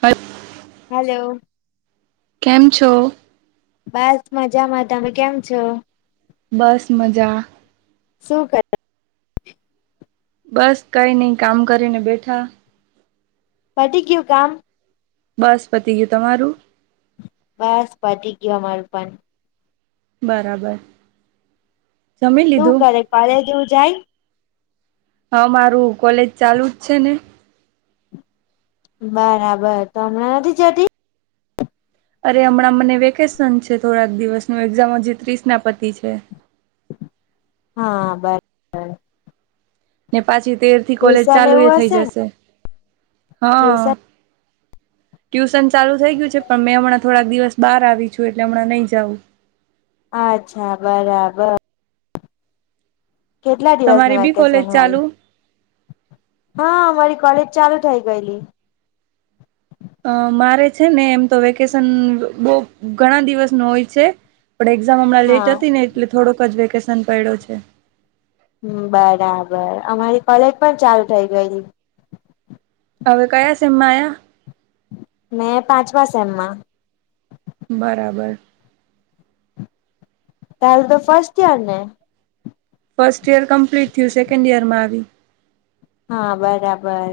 હલ હલો. કેમ છો? બસ મજામાં તમે કેમ છો? બસ મજા? શુ કરે બસ કઈ નઈ કામ કરીને બેઠા પતી ગયું કામ બસ પતી ગયું તમારું બસ પતી ગયુ અમારું પણ બરાબર જમી શું લીધું કરે કાલે જેવું જાય હા મારું કોલેજ ચાલુ જ છે ને બરાબર તો હમણાં નથી જતી અરે હમણાં મને વેકેશન છે થોડાક દિવસનું એક્ઝામ હજી ત્રીસ ના પતી છે હા બરા ને પાછી તેર થી કોલેજ ટ્યુશન ચાલુ એ એવું થઈ હશે ને જશે હા ટ્યુશન ટ્યુશન ચાલું થઈ ગયું છે પણ મેં હમણાં થોડાક દિવસ બહાર આવી છું એટલે હમણાં નહીં જાઉં અચ્છા બરાબર કેટલા દિવસ નું તમારી બી કોલેજ વેકેશન હોય ચાલુ હા અમારી કોલેજ ચાલુ થઇ ગયેલી અ મારે છે ને એમ તો વેકેશન બહું ઘણા દિવસનુ હોય છે પણ એક્ઝામ હમણાં હા લેટ હતી ને એટલે થોડોક જ વેકેશન પડ્યો છે હમ બરાબર અમારી કોલેજ પણ ચાલુ થઇ ગયેલી હવે કયા સેમમાં આયા મેં પાંચમાં સેમમાં બરાબર તારૅ તો ફસ્ટ ઇયર ને ફર્સ્ટ યર કમ્પ્લીટ થયું સેકન્ડ ઈયરમાં આવી હા બરાબર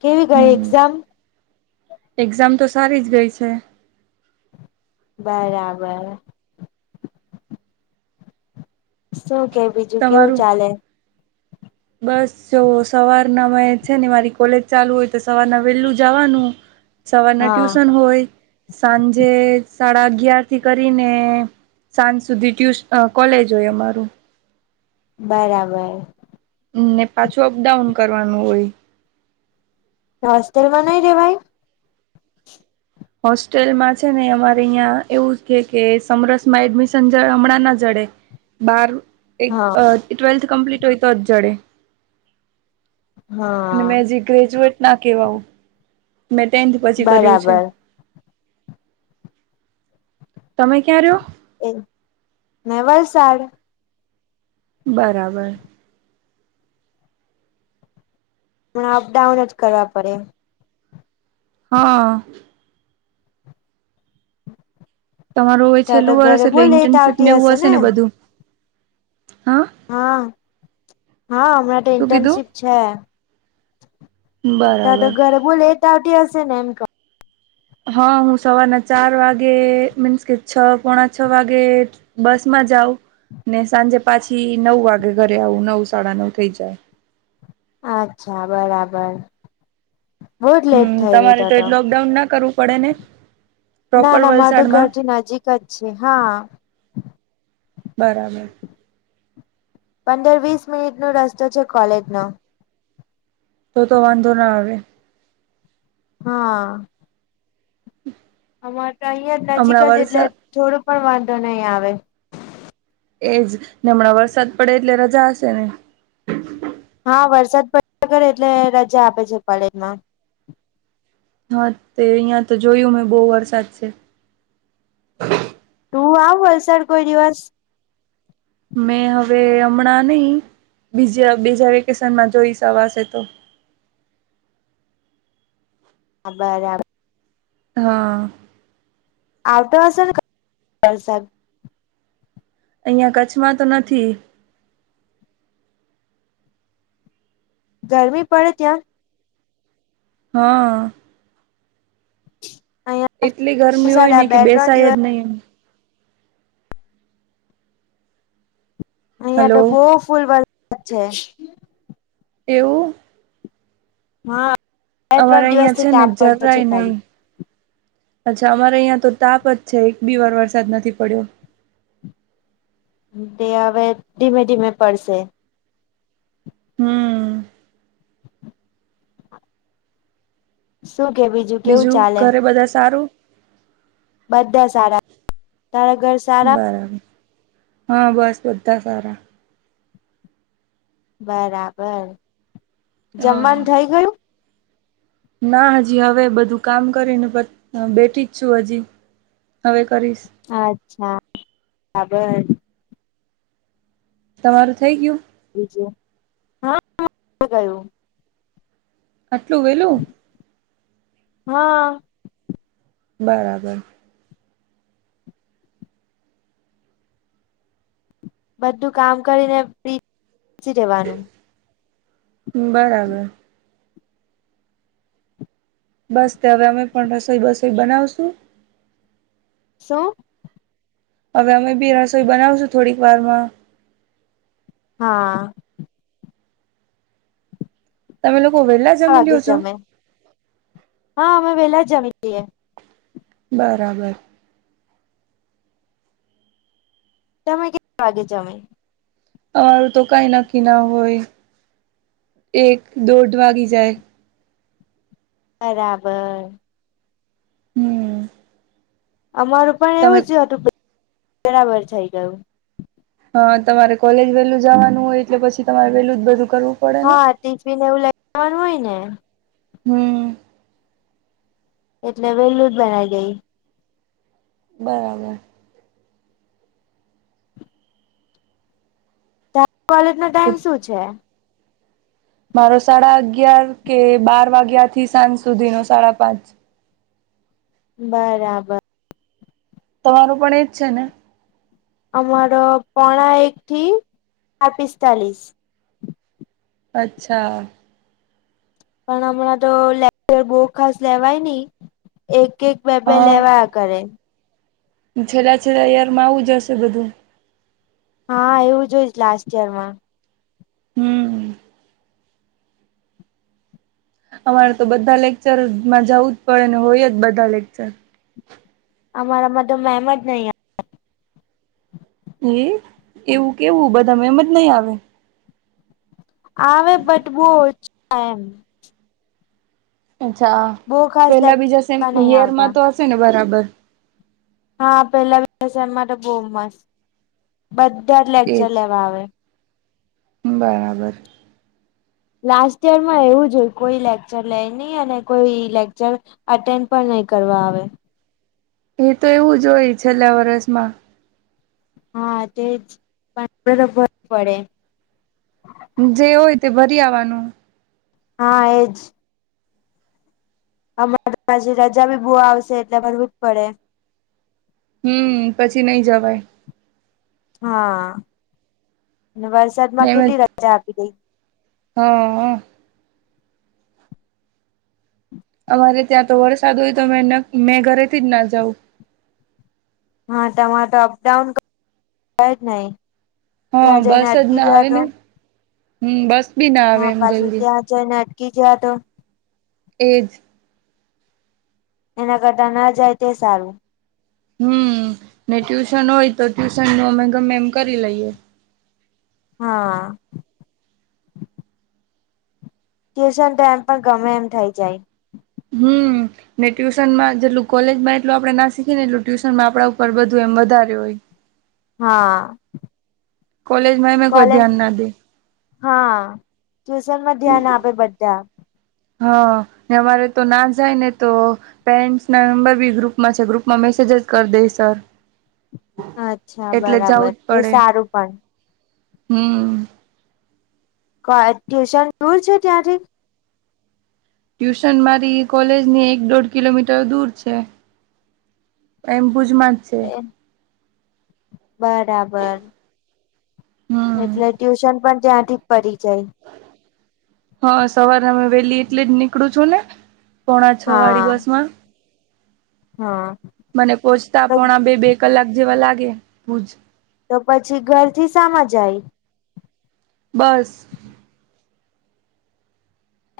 કેવી ગઈ હમ એક્ઝામ એક્ઝામ તો સારી જ ગઈ છે બરાબર શું કે બીજું કેવું તમારું ચાલે બસ જો સવારના મે છે ને મારી કોલેજ ચાલુ હોય તો સવારના વહેલું જવાનું સવારના હા ટ્યુશન હોય સાંજે સાડા અગિયાર થી કરીને સાંજ સુધી ટ્યુશ કોલેજ હોય અમારું બરાબર ને પાછું અપડાઉન કરવાનું હોય હોસ્ટલમાં નઈ રેવાઈ હોસ્ટેલમાં છે ને અમારે અહીયા એવું કે કે સમરસમાં એડમિશન જોયે હમણાં ના જડે બાર એક હા ટ્વેલ્થ કમ્પ્લીટ હોય તો જ જડે મેં હા હાજી ગ્રેજ્યુએટ ના કેવાવ મેં ટેન્થ પછી કર્યું છે બરાબર તમે ક્યાં રહ્યો એમ ને વલસાડ બરાબર પણ અપડાઉન જ કરવા પડે હ તમારું ત તો છેલ્લું વર્ષ ઘરે બો એટલે લેટ ઇન્ટર્નશીપ આવતી નેવું હશે ને બધું હા હા હા હમણાં- શું તે કીધું? ઇનશીપ છે. ત્યા તો બરાબર. ઘરે બહુ લેટ આવટી હશે ને એમ ક હા હું સવારના ચાર વાગે મીન્સ કે છ પોણા છ વાગે બસ માં જાઉ ને સાંજે પાછી નવ વાગે ઘરે આવું નવ સાડા નવ થઈ જાય. અચ્છા, બરાબર. બહુ જ લેટ હમ થઈ રહી તમારે તો એ તો. લોકડાઉન ના કરવું પડે ને ના પ્રોપર ના માર તો વલસાડમાં ઘરથી નજીક જ છે હા. બારબર. પંદર વીસ મિનિટ નો રસ્તો છે કોલેજ નો. તો તો વાંધો ના આવે. હા. અમારે તો અહિયાં નજીક હમણાં જ એટલે વરસાદ થોડો પણ વાંધો નહી આવે. એજ ને હમણાં વરસાદ પડે એટલે રજા હશે ને? હા, વરસાદ પડ્યા કરે એટલે રજા આપે છે કોલેજમાં. હા, તે અહિયાં તો જોયું મેં બહુ વરસાદ છે. તું આવ વલસાડ કોઈ દિવસ. મેં હવે હમણાં નહી બીજા બીજા વેકેશનમાં જોઈસ અવાસે તો. અહ બરા હા. આવતો હશે ને ક વરસાદ? અહિયાં કચ્છમાં તો નથી. ગરમી પડે ત્યાં? હા. અ એટલી ગરમી હોય ને કે બેસાય જ નહી એ. અહિયાં હલો ડબ્બો ફૂલ વરસાદ છે. એવું? હા. બે અમારે ત્રણ દિવસ અહિયાં થી છે ને તાપ પડતો છે જરાય ન. ખાલી અચ્છા અમારે અહં તો તાપ જ છે એક બી વાર વરસાદ નથી પડ્યો. તે આવેવે ધીમે ધીમે પડશે. હમ. શું કે બીજું? કેવું બીજું ચાલે ઘરે બધા સારું? બધા સારા, તાર ઘર સારા બરાબર, હા બસ બધા સારા. બરાબર, હા જમવાનું થઇ ગયું? ના હજી હવે બધું કામ કરીને બેઠી જ છું હજી. હવે કરીશ. અચ્છા, બરાબર. તમારું થઈ ગયું? બજું હા ગયું. આટલું વેલું? હા. બરાબર. બધું કામ કરીને ફ્રી ચી જવાનું. બરાબર. બસ તે હવે અમે પણ રસોઈ બસોઈ બનાવશું. શું? હવે અમે બી રસોઈ બનાવશું થોડીક વાર માં હા તમે લોકો વેલા વાગે જમે હા અમે વેલા જમી લઈએ બરાબર તમે કે વાગે જામે અમારું તો કઈ નક્કી ના હોય એક દોઢ વાગી જાય બરાબર હમ અમારું પણ તમે એવું જ હતું બરાબર થઈ ગયું હા તમારે કોલેજ વેલું જવાનું હોય એટલે પછી તમારે વેલું જ બધું કરવું પડે ને હા ટિફિન એવું લઈ જવાનું હોય ને હમ એટલે વેલું જ બનાવી દઈ બરાબર કોલેજ નો તો ટાઈમ શું છે? મારો સાડા અગયાર કે બાર વાગ્યા થી સાંજ સુધીનો સાડા પાંચ બરાબ તમારો પણ એજ છે ને અમારો પોણા એકથી આ પિસ્તાલીશ અચ્છા પણ હમણાં તો લેક્ચર બો ખાસ લેવાય ની એક એક બે બે હા લેવાયા કરે છેલ્લા છેલ્લા યારમાં આવું જ હશે બધું હા એવું જ એવું જ લાસ્ટ યર માં હમ અમારે તો બધા લેક્ચરમાં જવું જ પડે ને હોય જ બધા લેકચર અમારામાં તો મેમ જ નહીં આ એ એવું કેવું બધા એમ જ નહી આવે આવે બટ બો ઓછા એમ અચ્છા બહુ ખાસ પેલા બીજા લેક્ચર સેમાં નહી આવતા યરમાં તો હશે ને બરાબર હા પેલા સેમ મા તો બો મસ્ત બધા જ એજ લેક્ચર લેવા આવે બરાબર લાસ્ટ યર માં એવું જો હોય કોઈ લેક્ચર લે નઈ અને કોઈ લેક્ચર અટેન્ડ પણ નહી કરવા આવે એ તો એવું જ હોય છેલ્લા વરષમાં હા તે પણ [unintelligible] પડે જે હોય તે ભરી આવાનું હા એજ અમારે પાછી રજા બી બો આવશે એટલે ભરવું જ પડે હમ પછી નઈ જવાય હા અને વરસાદમાં ને એમ જ કેટલી રજા આપી દેય હા અમારે ત્યાં તો વરસાદ હોય તો મે મેં ઘરેથી જ ના જાઉં હા તમારે તો અપડાઉન જ નઈ હા ત્યાં જઈને બસ જ અટકી ના ગયા આવે તો ને હમ બસ બી ના આવે હા એમ પાછુ જલ્દી ત્યાં જઈ ને અટકી ગયા તો એજ એના કરતા ના જાય તે સારું હમ ને ટ્યુશન હોય તો ટ્યુશન નો અમે ગમે એમ કરી લઈએ હા ટ્યુશન તો એમ પણ ગમે એમ થઇ જાય હમ ને ટ્યુશનમાં જેટલું કોલેજમાં એટલું આપણેે ના શીખી ને એટલું ટ્યુશનમાં આપણા ઉપર બધું એમ વધારે હોય હા કોલેજ માંં એમ એય કોઈ કોલેજ ધ્યાન ના દે હા ટ્યુશનમાં ધ્યાન આપે બધા હા ને અમારે તો ના જાય ને તો પેરેન્ટસ ના નંબર બી ગ્રુપમાં છે ગ્રુપમાં મેસેજ જ કર દે સર અચ્છા એટલે જવું બરાબર જ એ પડે સારું પણ હમ કો ટ્યુશન દુર છે ત્યાંથી ટ્યુશન મારી કોલેજની એક દોઢ કિલોમીટર દૂર છે એમ ભૂજમાં એ બરાબર હા એટલે ટ્યુશન પણ ત્યાંથી પડી જાય હા સવાર અમે વેલી એટલે જ નીકળું છું ને પોણા છ વાળી બસ હા માં હા મને પહોચતા તો પોણા બે બે કલાક જેવા લાગે ભુજ તો પછી ઘર થી સામા જાય બસ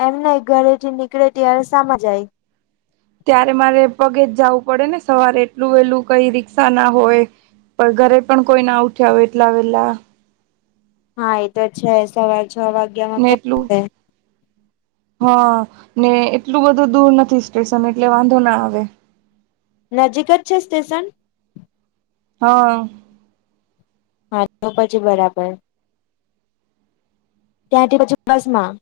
એમ નઈ ઘરે થી નીકળે ત્યારે સામા જાય ત્યારે મારે પગે જ જાવું પડે ને સવારે એટલું વેલું કઈ રીક્ષા ના હોય પણ ઘરે પણ કોઈ ના ઉઠ્યા હોય એટલા વેલા હા એ તો છે સવાર છ વાગ્યા માં ને કોણ એટલું [unintelligible] હા ને એટલું બધું દૂર નથી સ્ટેશન એટલે વાંધો ના આવે નજીક જ છે સ્ટેશન હા હા તો પછી બરાબર ત્યાંથી પછી બસ માં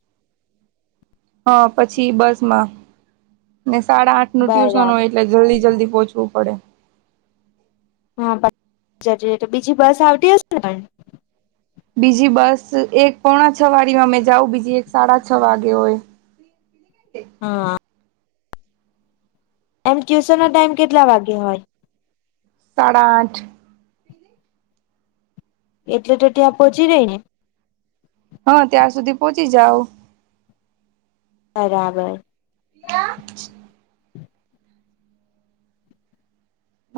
હા પછી બસ માં ને સાડા આઠ નું ટ્યુશન બરાબર હોય એટલે જલ્દી જલ્દી પહોંચવું પડે હા [unintelligible] બીજી બસ આવતી હશે ને પણ બીજી બસ એક પોણા છ વાળીમાં મે જાઉ બીજી એક સાડા છ વાગે હોય હા એમ ટ્યુશન નો ટાઈમ કેટલા વાગે હોય સાડા આઠ એટલે તો ત્યાં પહોંચી જાય ને હા ત્યાં સુધી પહોંચી જાવ બરાબર [unintelligible]